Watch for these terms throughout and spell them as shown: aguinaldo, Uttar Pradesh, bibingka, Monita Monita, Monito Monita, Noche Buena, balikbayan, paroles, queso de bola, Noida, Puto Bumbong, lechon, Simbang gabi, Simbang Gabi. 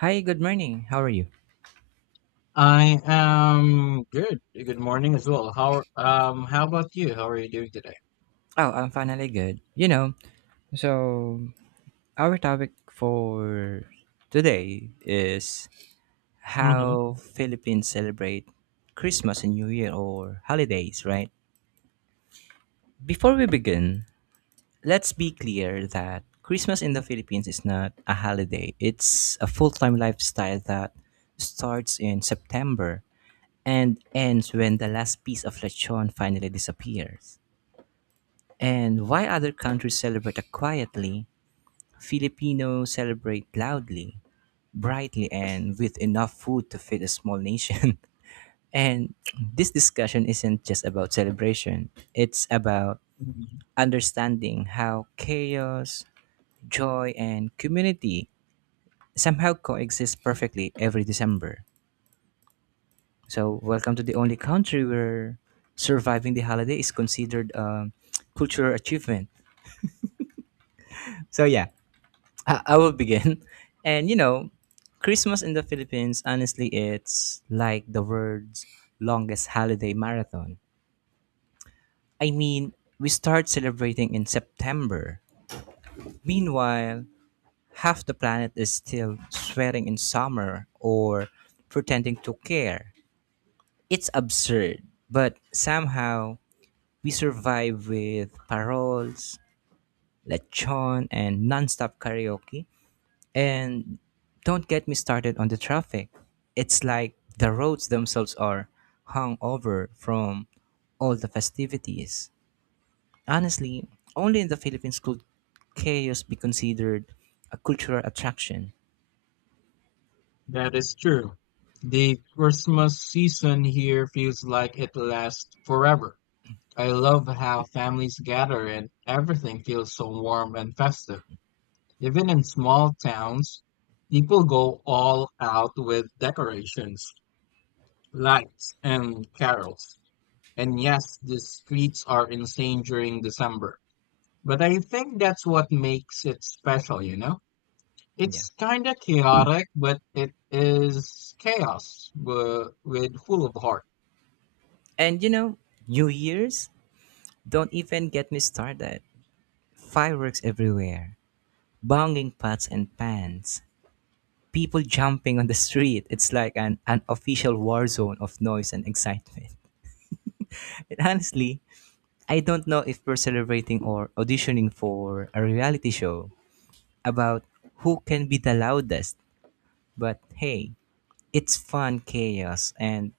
Hi, good morning. How are you? I am good. Good morning as well. How about you? How are you doing today? Oh, I'm finally good. So our topic for today is hmm how Philippines celebrate Christmas and New Year or holidays, right? Before we begin, let's be clear that Christmas in the Philippines is not a holiday. It's a full-time lifestyle that starts in September and ends when the last piece of lechon finally disappears. And while other countries celebrate quietly, Filipinos celebrate loudly, brightly, and with enough food to feed a small nation. And this discussion isn't just about celebration, it's about understanding how chaos, joy, and community somehow coexist perfectly every December. So, welcome to the only country where surviving the holiday is considered a cultural achievement. So, yeah, I will begin. And you know, Christmas in the Philippines, honestly, it's like the world's longest holiday marathon. I mean, we start celebrating in September. Meanwhile, half the planet is still sweating in summer or pretending to care. It's absurd, but somehow we survive with paroles, lechon, and nonstop karaoke. And don't get me started on the traffic. It's like the roads themselves are hung over from all the festivities. Honestly, only in the Philippines could chaos be considered a cultural attraction. That is true. The Christmas season here feels like it lasts forever. I love how families gather and everything feels so warm and festive. Even in small towns, people go all out with decorations, lights, and carols. And yes, the streets are insane during December. But I think that's what makes it special, you know? Yeah. It's kind of chaotic, but it is chaos with full of heart. And you know, New Year's, don't even get me started. Fireworks everywhere, banging pots and pans, people jumping on the street. It's like an official war zone of noise and excitement. And honestly, I don't know if we're celebrating or auditioning for a reality show about who can be the loudest, but hey, it's fun chaos, and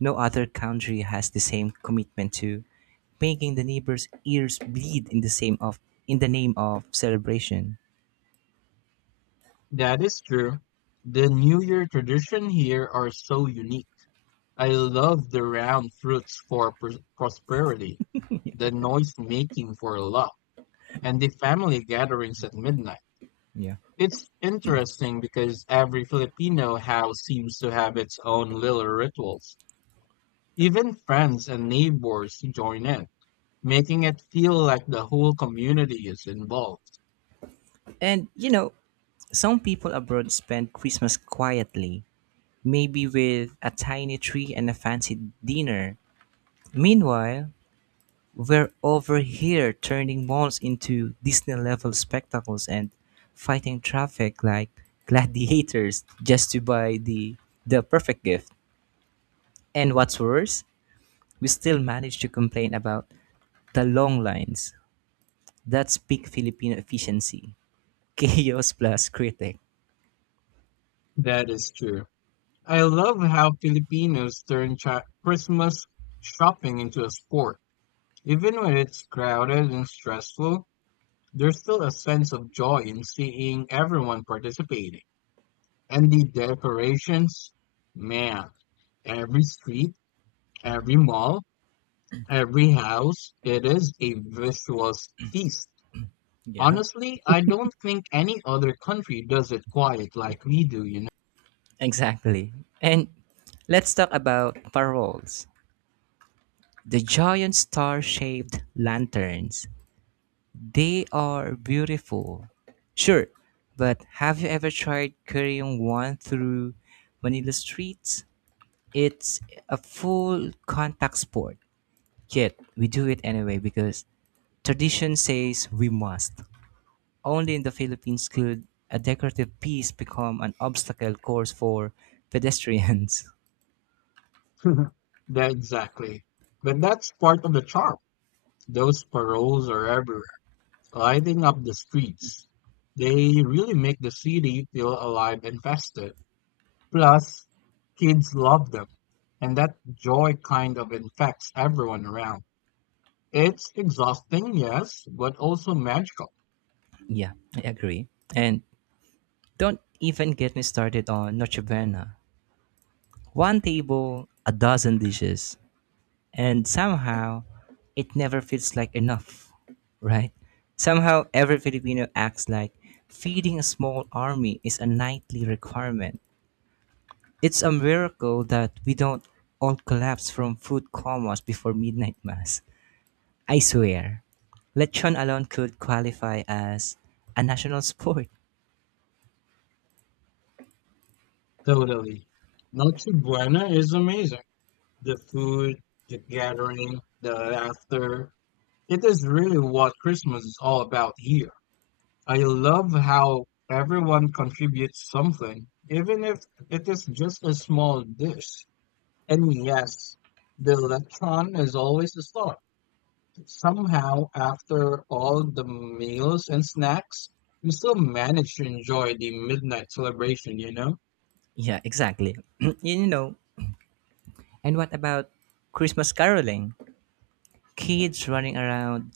no other country has the same commitment to making the neighbors' ears bleed in the same of in the name of celebration. That is true. The New Year tradition here are so unique. I love the round fruits for prosperity, the noise making for luck, and the family gatherings at midnight. Yeah. It's interesting because every Filipino house seems to have its own little rituals. Even friends and neighbors join in, making it feel like the whole community is involved. And you know, some people abroad spend Christmas quietly, maybe with a tiny tree and a fancy dinner. Meanwhile, we're over here turning malls into Disney level spectacles and fighting traffic like gladiators just to buy the perfect gift. And what's worse, we still manage to complain about the long lines. That's peak Filipino efficiency. Chaos plus critic. That is true. I love how Filipinos turn Christmas shopping into a sport. Even when it's crowded and stressful, there's still a sense of joy in seeing everyone participating. And the decorations, man, every street, every mall, every house, it is a visual feast. Yeah. Honestly, I don't think any other country does it quite like we do, you Exactly. And let's talk about paroles. The giant star shaped lanterns. They are beautiful. Sure, but have you ever tried carrying one through Manila streets? It's a full contact sport. Yet, we do it anyway because tradition says we must. Only in the Philippines could a decorative piece become an obstacle course for pedestrians. know. That exactly. But that's part of the charm. Those paroles are everywhere, lighting up the streets. They really make the city feel alive and festive. Plus, kids love them, and that joy kind of infects everyone around. It's exhausting, yes, but also magical. Yeah, I agree. And don't even get me started on Noche Buena. One table, a dozen dishes, and somehow it never feels like enough, right? Somehow every Filipino acts like feeding a small army is a nightly requirement. It's a miracle that we don't all collapse from food comas before midnight mass. I swear. Lechon alone could qualify as a national sport. Totally. Noche Buena is amazing. The food, the gathering, the laughter. It is really what Christmas is all about here. I love how everyone contributes something, even if it is just a small dish. And yes, the lechon is always a start. Somehow, after all the meals and snacks, we still manage to enjoy the midnight celebration, you know? Yeah, exactly. you know. And what about Christmas caroling? Kids running around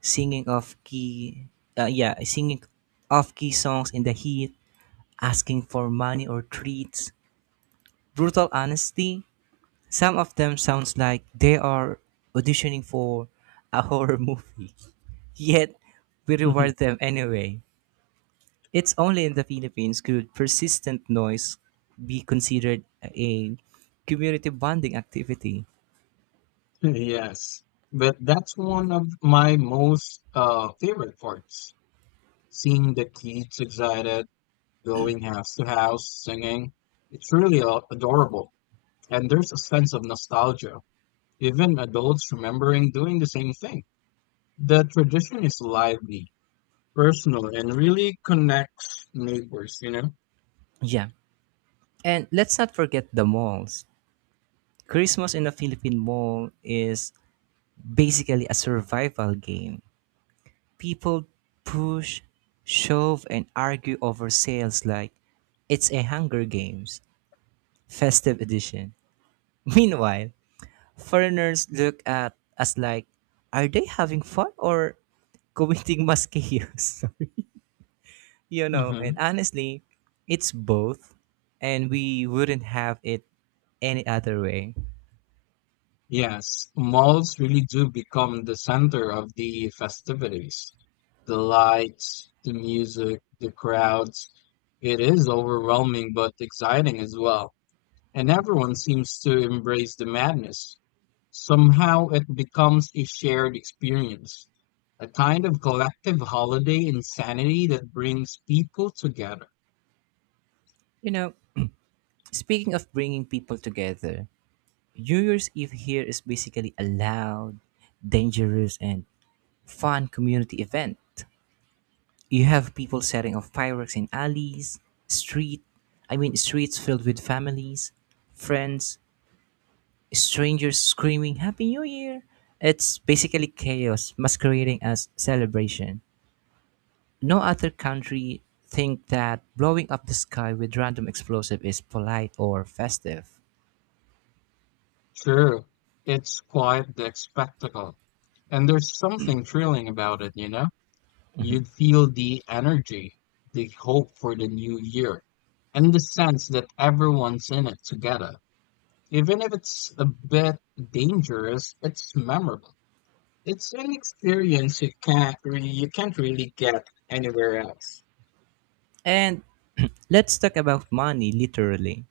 singing off key yeah, singing off key songs in the heat, asking for money or treats. Brutal honesty, some of them sounds like they are auditioning for a horror movie, yet we reward them anyway. It's only in the Philippines could persistent noise be considered a community bonding activity. Yes, but that's one of my most favorite parts. Seeing the kids excited, going house to house, singing. It's really adorable. And there's a sense of nostalgia. Even adults remembering doing the same thing. The tradition is lively, personal, and really connects neighbors, you know? Yeah. And let's not forget the malls. Christmas in a Philippine mall is basically a survival game. People push, shove, and argue over sales like it's a Hunger Games festive edition. Meanwhile, foreigners look at us like, are they having fun or committing mass chaos? And hmm honestly, it's both, and we wouldn't have it any other way. Yes, malls really do become the center of the festivities. The lights, the music, the crowds. It is overwhelming but exciting as well. And everyone seems to embrace the madness. Somehow it becomes a shared experience, a kind of collective holiday insanity that brings people together. You know, speaking of bringing people together, New Year's Eve here is basically a loud, dangerous, and fun community event. You have people setting off fireworks in alleys, street, I mean streets filled with families, friends, strangers screaming Happy New Year. It's basically chaos masquerading as celebration. No other country think that blowing up the sky with random explosive is polite or festive. Sure, it's quite the spectacle, and there's something thrilling about it, you know? You'd feel the energy, the hope for the new year, and the sense that everyone's in it together. Even if it's a bit dangerous, it's memorable. It's an experience you can't really get anywhere else. And let's talk about money literally.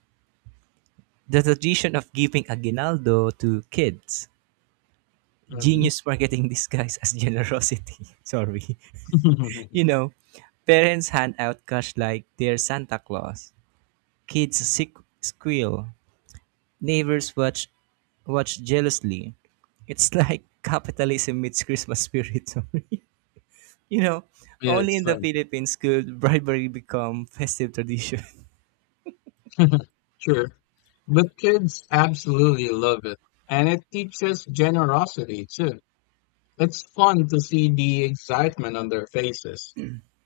The tradition of giving aguinaldo to kids, Mhm. genius marketing disguised as generosity. Sorry. You know, parents hand out cash like they're Santa Claus. Kids sick squeal. Neighbors watch jealously. It's like capitalism meets Christmas spirit. Sorry. You know, Yeah, only it's in the fun. Philippines could bribery become festive tradition. Sure. But kids absolutely love it. And it teaches generosity too. It's fun to see the excitement on their faces.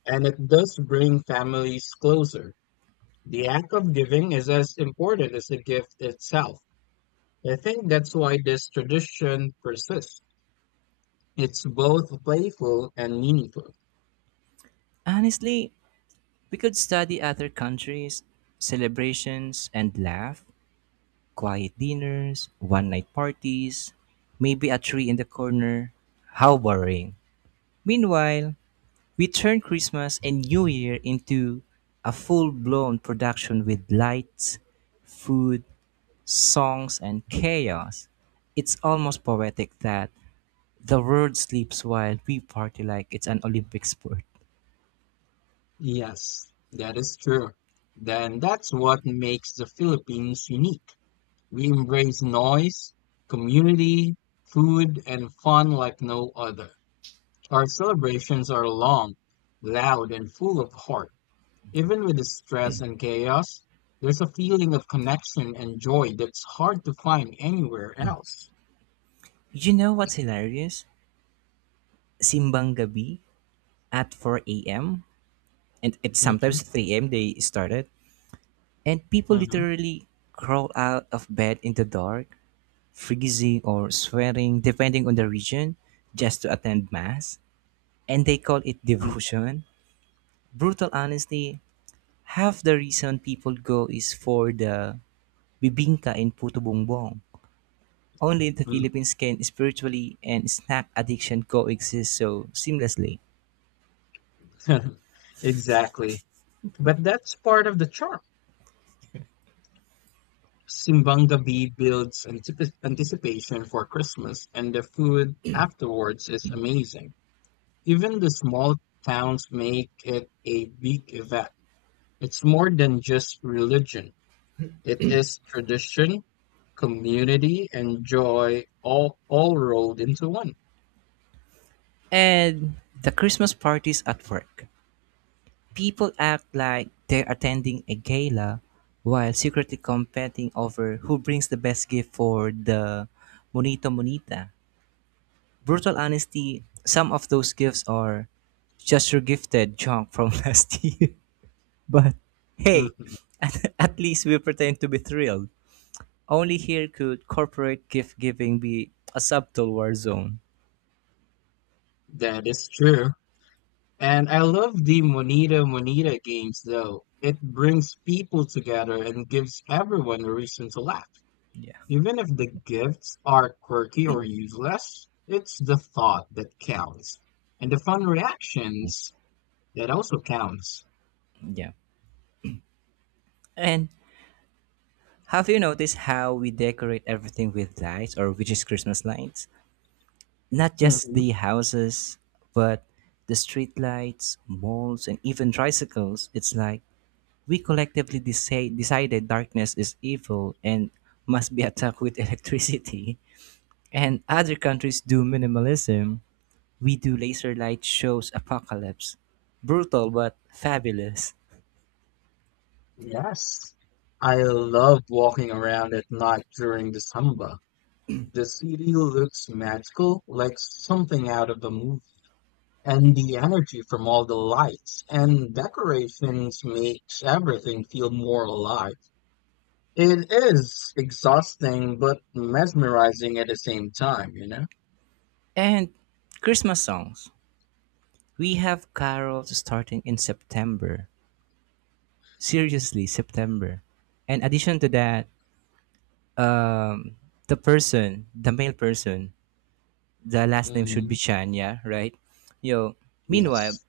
And it does bring families closer. The act of giving is as important as the gift itself. I think that's why this tradition persists. It's both playful and meaningful. Honestly, we could study other countries, celebrations, and laugh. Quiet dinners, one night parties, maybe a tree in the corner. How boring. Meanwhile, we turn Christmas and New Year into a full blown production with lights, food, songs, and chaos. It's almost poetic that the world sleeps while we party like it's an Olympic sport. Yes, that is true. Then that's what makes the Philippines unique. We embrace noise, community, food, and fun like no other. Our celebrations are long, loud, and full of heart. Even with the stress and chaos, there's a feeling of connection and joy that's hard to find anywhere else. You know what's hilarious? Simbang gabi at 4 a.m., and it's Mm-hmm, sometimes 3 a.m. they started. And people mm-hmm, literally crawl out of bed in the dark, freezing or sweating, depending on the region, just to attend Mass. And they call it devotion. Brutal honesty, half the reason people go is for the bibingka in Puto Bumbong. Only in the Philippines can spiritually and snack addiction coexist so seamlessly. mm-hmm. Exactly. But that's part of the charm. Simbang Gabi builds anticipation for Christmas, and the food afterwards is amazing. Even the small towns make it a big event. It's more than just religion. It is tradition, community, and joy all rolled into one. And the Christmas parties at work. People act like they're attending a gala while secretly competing over who brings the best gift for the Monito Monita. Brutal honesty, some of those gifts are just your gifted junk from last year. But hey, Mhm. at least we pretend to be thrilled. Only here could corporate gift giving be a subtle war zone. That is true. And I love the Monita Monita games though. It brings people together and gives everyone a reason to laugh. Yeah. Even if the gifts are quirky or useless, it's the thought that counts. And the fun reactions that also counts. Yeah. And have you noticed how we decorate everything with lights, or which is Christmas lights? Not just Mhm. the houses, but the streetlights, malls, and even tricycles. It's like we collectively decided darkness is evil and must be attacked with electricity. And other countries do minimalism. We do laser light shows apocalypse. Brutal but fabulous. Yes. I love walking around at night during the samba. The city looks magical, like something out of a movie. And the energy from all the lights and decorations makes everything feel more alive. It is exhausting, but mesmerizing at the same time, you know? And Christmas songs. We have carols starting in September. Seriously, September. And addition to that, um the person, the male person, the last name should be hmm Chan, yeah, right? Yo, meanwhile, Yes.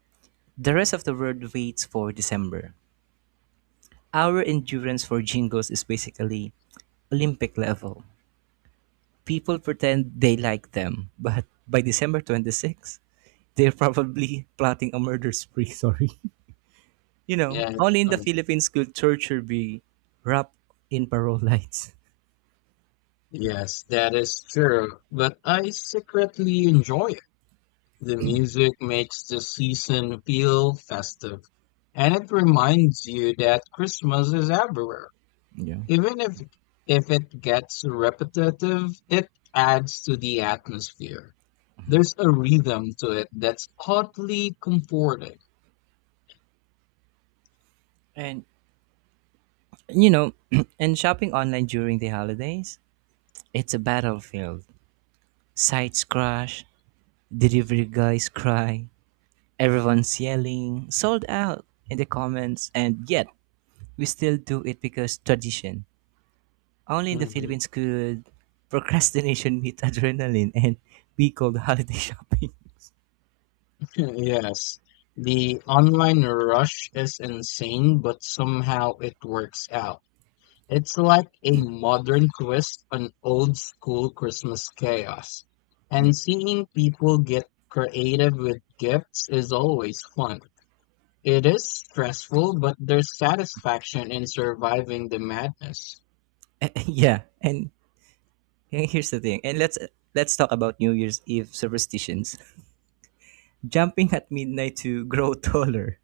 the rest of the world waits for December. Our endurance for jingles is basically Olympic level. People pretend they like them, but by December 26, they're probably plotting a murder spree. Sorry. You know, Yeah, it's only in the fun. Philippines could torture be wrapped in parole lights. Yes, that is true. But I secretly enjoy it. The music makes the season feel festive, and it reminds you that Christmas is everywhere. Yeah. Even if it gets repetitive, it adds to the atmosphere. There's a rhythm to it that's oddly comforting. And you know, and shopping online during the holidays, it's a battlefield. Sites crash, delivery guys cry, everyone's yelling, sold out in the comments, and yet we still do it because tradition. Only in the hmm Philippines could procrastination meet adrenaline and be called holiday shopping. Yes, the online rush is insane, but somehow it works out. It's like a modern twist on old school Christmas chaos. Yeah. And seeing people get creative with gifts is always fun. It is stressful, but there's satisfaction in surviving the madness. Yeah, and here's the thing. And let's talk about New Year's Eve superstitions. Jumping at midnight to grow taller,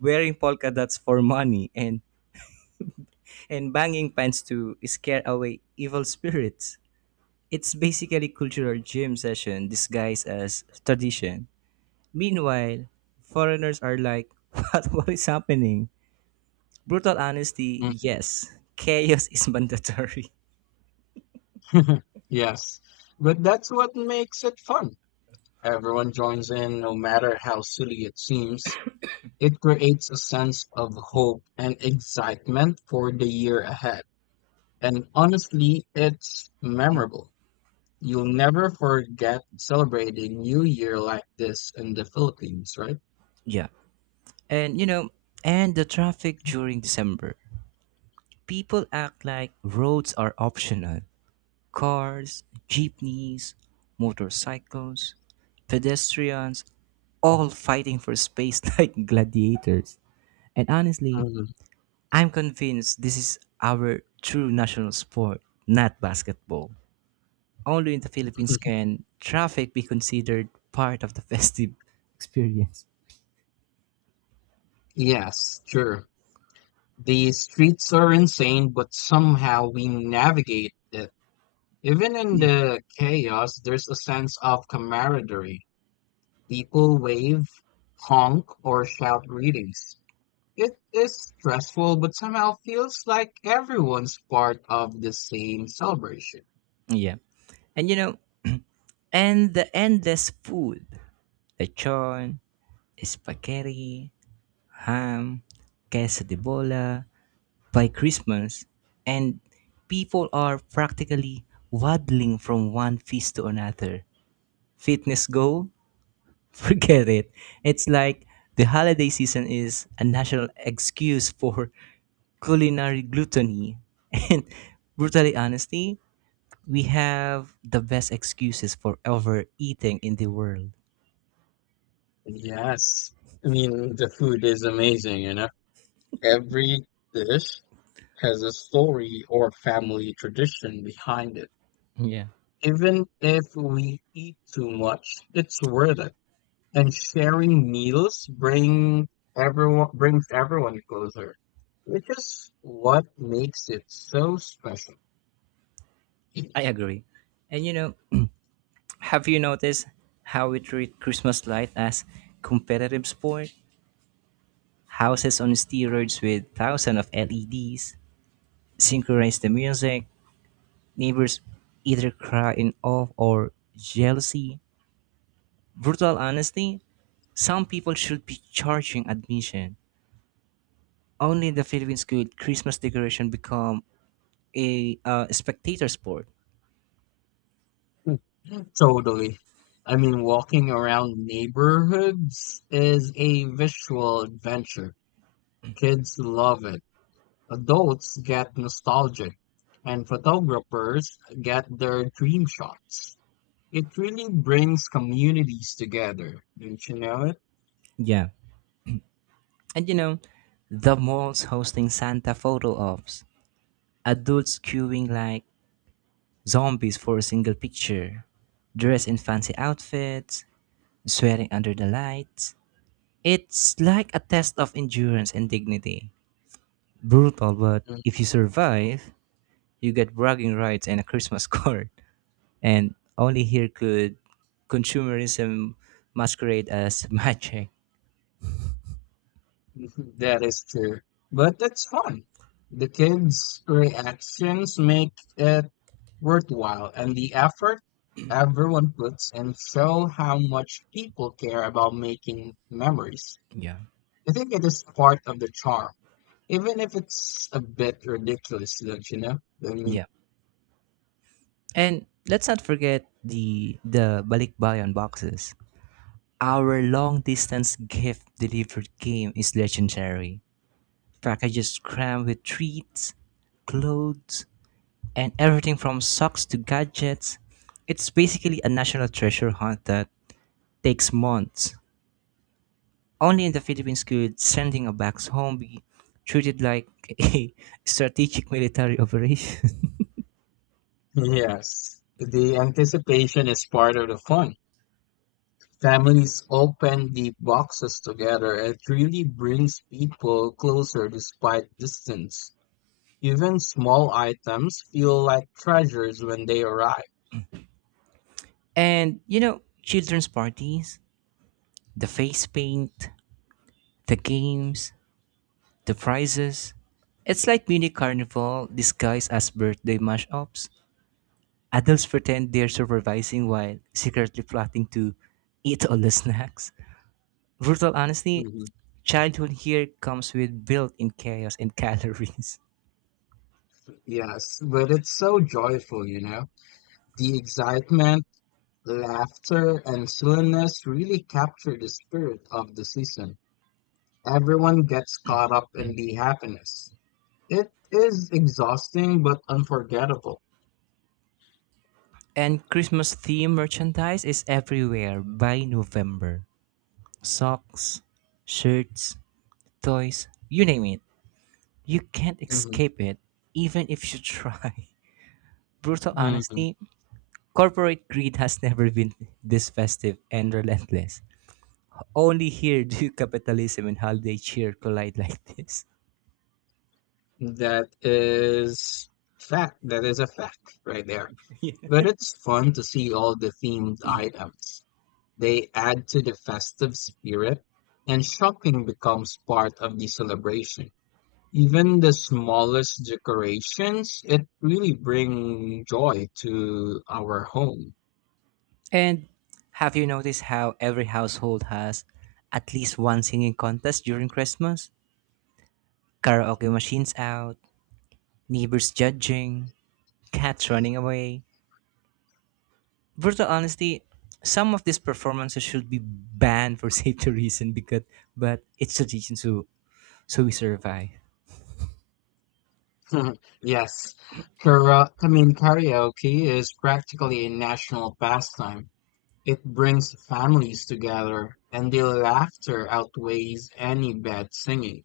wearing polka dots for money, and banging pans to scare away evil spirits. It's basically cultural gym session disguised as tradition. Meanwhile, foreigners are like, what is happening? Brutal honesty, Mm. yes. Chaos is mandatory. Yes, but that's what makes it fun. Everyone joins in, no matter how silly it seems. It creates a sense of hope and excitement for the year ahead. And honestly, it's memorable. You'll never forget celebrating New Year like this in the Philippines, right? Yeah. And you know, and the traffic during December. People act like roads are optional. Cars, jeepneys, motorcycles, pedestrians, all fighting for space like gladiators. And honestly, Mhm. I'm convinced this is our true national sport, not basketball. Only in the Philippines can traffic be considered part of the festive experience. Yes, sure. The streets are insane, but somehow we navigate it. Even in the chaos, there's a sense of camaraderie. People wave, honk, or shout greetings. It is stressful, but somehow feels like everyone's part of the same celebration. Yeah. And you know, and the endless food. Lechon, spaghetti, ham, queso de bola, by Christmas, and people are practically waddling from one feast to another. Fitness goal? Forget it. It's like the holiday season is a national excuse for culinary gluttony. And brutally honesty, we have the best excuses for overeating in the world. Yes. I mean, the food is amazing, you know? Every dish has a story or family tradition behind it. Yeah, Even if we eat too much, it's worth it. And sharing meals bring everyone brings everyone closer, which is what makes it so special. I agree. And you know, have you noticed how we treat Christmas light as competitive sport? Houses on steroids with thousands of LEDs, synchronize the music, neighbors either cry in awe or jealousy. Brutal honesty, some people should be charging admission. Only in the Philippines could Christmas decoration become a spectator sport. Totally. I mean, walking around neighborhoods is a visual adventure. Kids love it. Adults get nostalgic, and photographers get their dream shots. It really brings communities together, don't you know it? Yeah. And you know, the malls hosting Santa photo ops, adults queuing like zombies for a single picture, dressed in fancy outfits, sweating under the lights, it's like a test of endurance and dignity. Brutal, but if you survive, you get bragging rights and a Christmas card. And only here could consumerism masquerade as magic. Mhm. That is true. But it's fun. The kids' reactions make it worthwhile, and the effort everyone puts in show how much people care about making memories. Yeah. I think it is part of the charm, even if it's a bit ridiculous, don't you know? I mean, Yeah. And let's not forget the balikbayan boxes. Our long distance gift delivered game is legendary. Packages crammed with treats, clothes, and everything from socks to gadgets. It's basically a national treasure hunt that takes months. Only in the Philippines could sending a box home be treated like a strategic military operation. yes, the anticipation is part of the fun. Families open the boxes together. It really brings people closer despite distance. Even small items feel like treasures when they arrive. And you know, children's parties, the face paint, the games, the prizes. It's like mini carnival disguised as birthday mashups. Adults pretend they're supervising while secretly plotting to eat all the snacks. Brutal honesty, Mhm. childhood here comes with built-in chaos and calories. Yes, but it's so joyful, you know. The excitement, laughter, and silliness really capture the spirit of the season. Everyone gets caught up in the happiness. It is exhausting but unforgettable. And Christmas theme merchandise is everywhere by November. Socks, shirts, toys, you name it. You can't Mhm, escape it, even if you try. Brutal mhm. honesty, corporate greed has never been this festive and relentless. Only here do capitalism and holiday cheer collide like this. That is fact. That is a fact right there. But it's fun to see all the themed items. They add to the festive spirit, and shopping becomes part of the celebration. Even the smallest decorations, it really bring joy to our home. And have you noticed how every household has at least one singing contest during Christmas? Karaoke machines out, neighbors judging, cats running away. Brutal honesty, some of these performances should be banned for safety reason, because but it's tradition, so we survive. Yes, karaoke is practically a national pastime. It brings families together, and the laughter outweighs any bad singing.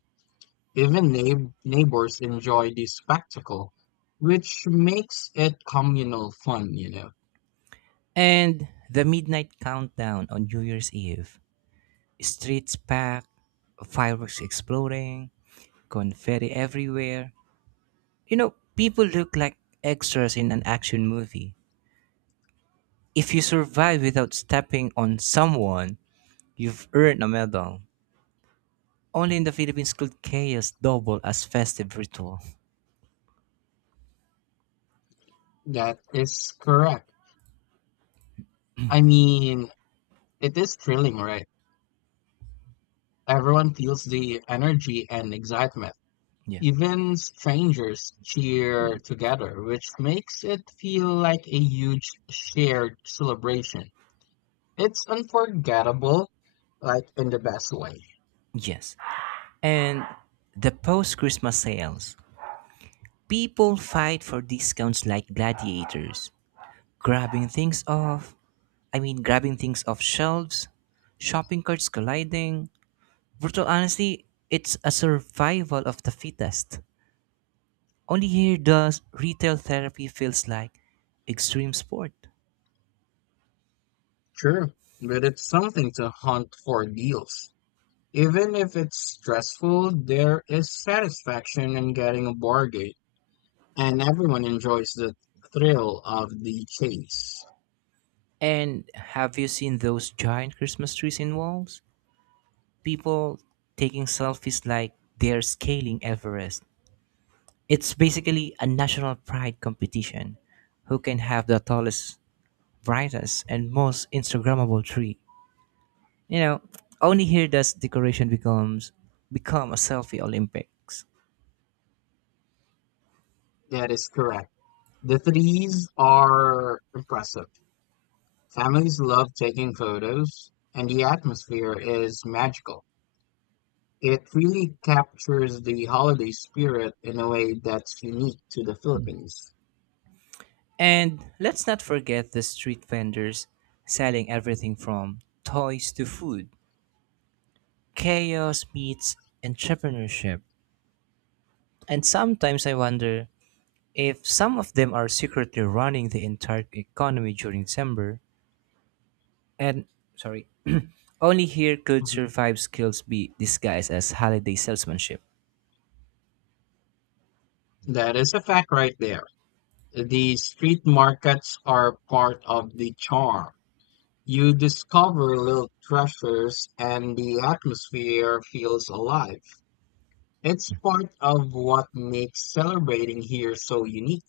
Even neighbors enjoy the spectacle, which makes it communal fun, you know. And the midnight countdown on New Year's Eve. Streets packed, fireworks exploding, confetti everywhere. You know, people look like extras in an action movie. If you survive without stepping on someone, you've earned a medal. Only in the Philippines could chaos double as festive ritual. That is correct. I mean, it is thrilling, right? Everyone feels the energy and excitement. Yeah. Even strangers cheer together, which makes it feel like a huge shared celebration. It's unforgettable, like in the best way. Yes. And the post-Christmas sales. People fight for discounts like gladiators, grabbing things off, I mean grabbing things off shelves, shopping carts colliding. Brutal honesty, it's a survival of the fittest. Only here does retail therapy feels like extreme sport. Sure, but it's something to hunt for deals. Even if it's stressful, there is satisfaction in getting a bargain, and everyone enjoys the thrill of the chase. And have you seen those giant Christmas trees in walls? People taking selfies like they're scaling Everest. It's basically a national pride competition. Who can have the tallest, brightest, and most Instagrammable tree? You know, only here does decoration becomes become a selfie Olympics. That is correct. The threes are impressive. Families love taking photos, and the atmosphere is magical. It really captures the holiday spirit in a way that's unique to the Philippines. And let's not forget the street vendors selling everything from toys to food. Chaos meets entrepreneurship. And sometimes I wonder if some of them are secretly running the entire economy during December, and sorry, only here could Mhm. survive skills be disguised as holiday salesmanship. That is a fact right there. The street markets are part of the charm. You discover little treasures and the atmosphere feels alive. It's part of what makes celebrating here so unique.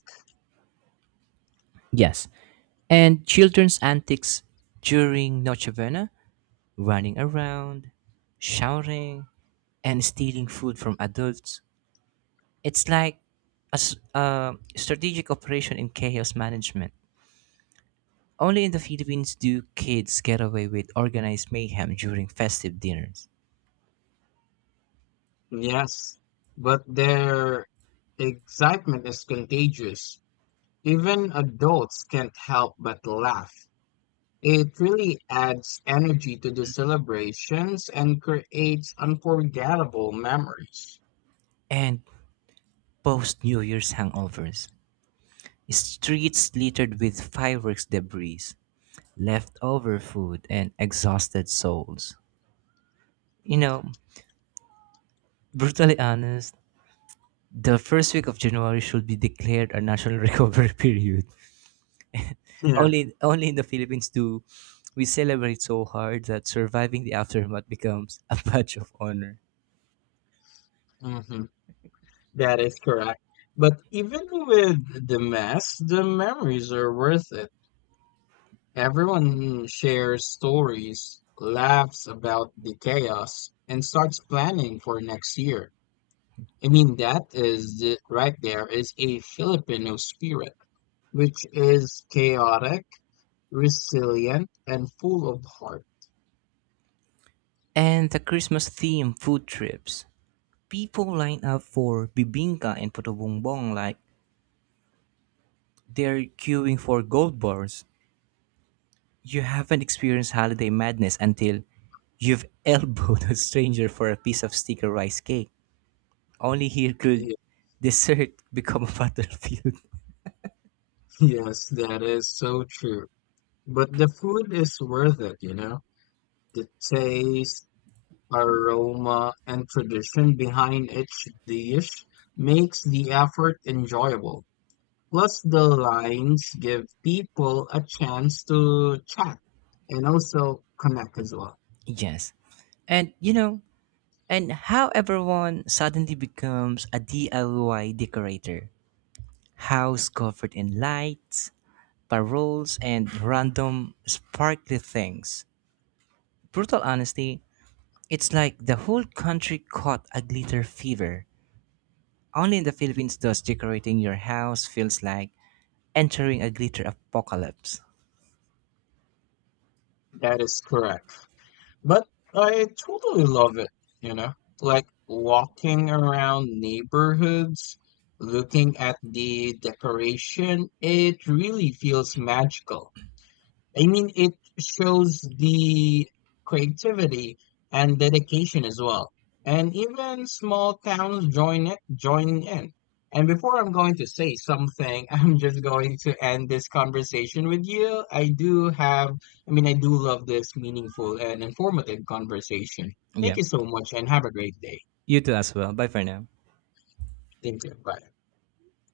Yes. And children's antics during Noche Buena, running around, shouting, and stealing food from adults. It's like a strategic operation in chaos management. Only in the Philippines do kids get away with organized mayhem during festive dinners. Yes, but their excitement is contagious. Even adults can't help but laugh. It really adds energy to the celebrations and creates unforgettable memories. And post New Year's hangovers. Streets littered with fireworks debris, leftover food, and exhausted souls. You know, brutally honest, the first week of January should be declared a national recovery period. Yeah, Only in the Philippines do we celebrate so hard that surviving the aftermath becomes a badge of honor. mhm, that is correct. But even with the mess, the memories are worth it. Everyone shares stories, laughs about the chaos, and starts planning for next year. I mean, that is it right there is a Filipino spirit, which is chaotic, resilient, and full of heart. And the Christmas theme food trips. People line up for bibingka and puto-bumbong like they're queuing for gold bars. You haven't experienced holiday madness until you've elbowed a stranger for a piece of sticker rice cake. Only here could Ye- dessert become a battlefield. Yes, that is so true. But the food is worth it, you know? The taste, aroma, and tradition behind each dish makes the effort enjoyable. Plus, the lines give people a chance to chat and also connect as well. Yes. And you know, and how everyone suddenly becomes a DIY decorator. House covered in lights, paroles, and random sparkly things. Brutal honesty, it's like the whole country caught a glitter fever. Only in the Philippines does decorating your house feels like entering a glitter apocalypse. That is correct. But I totally love it, you know? Like walking around neighborhoods, looking at the decoration, it really feels magical. I mean, it shows the creativity and dedication as well. And even small towns join in. And before I'm going to say something, I'm just going to end this conversation with you. I do love this meaningful and informative conversation. Thank Yeah. you so much and have a great day. You too as well. Bye for now. Thank you. Bye.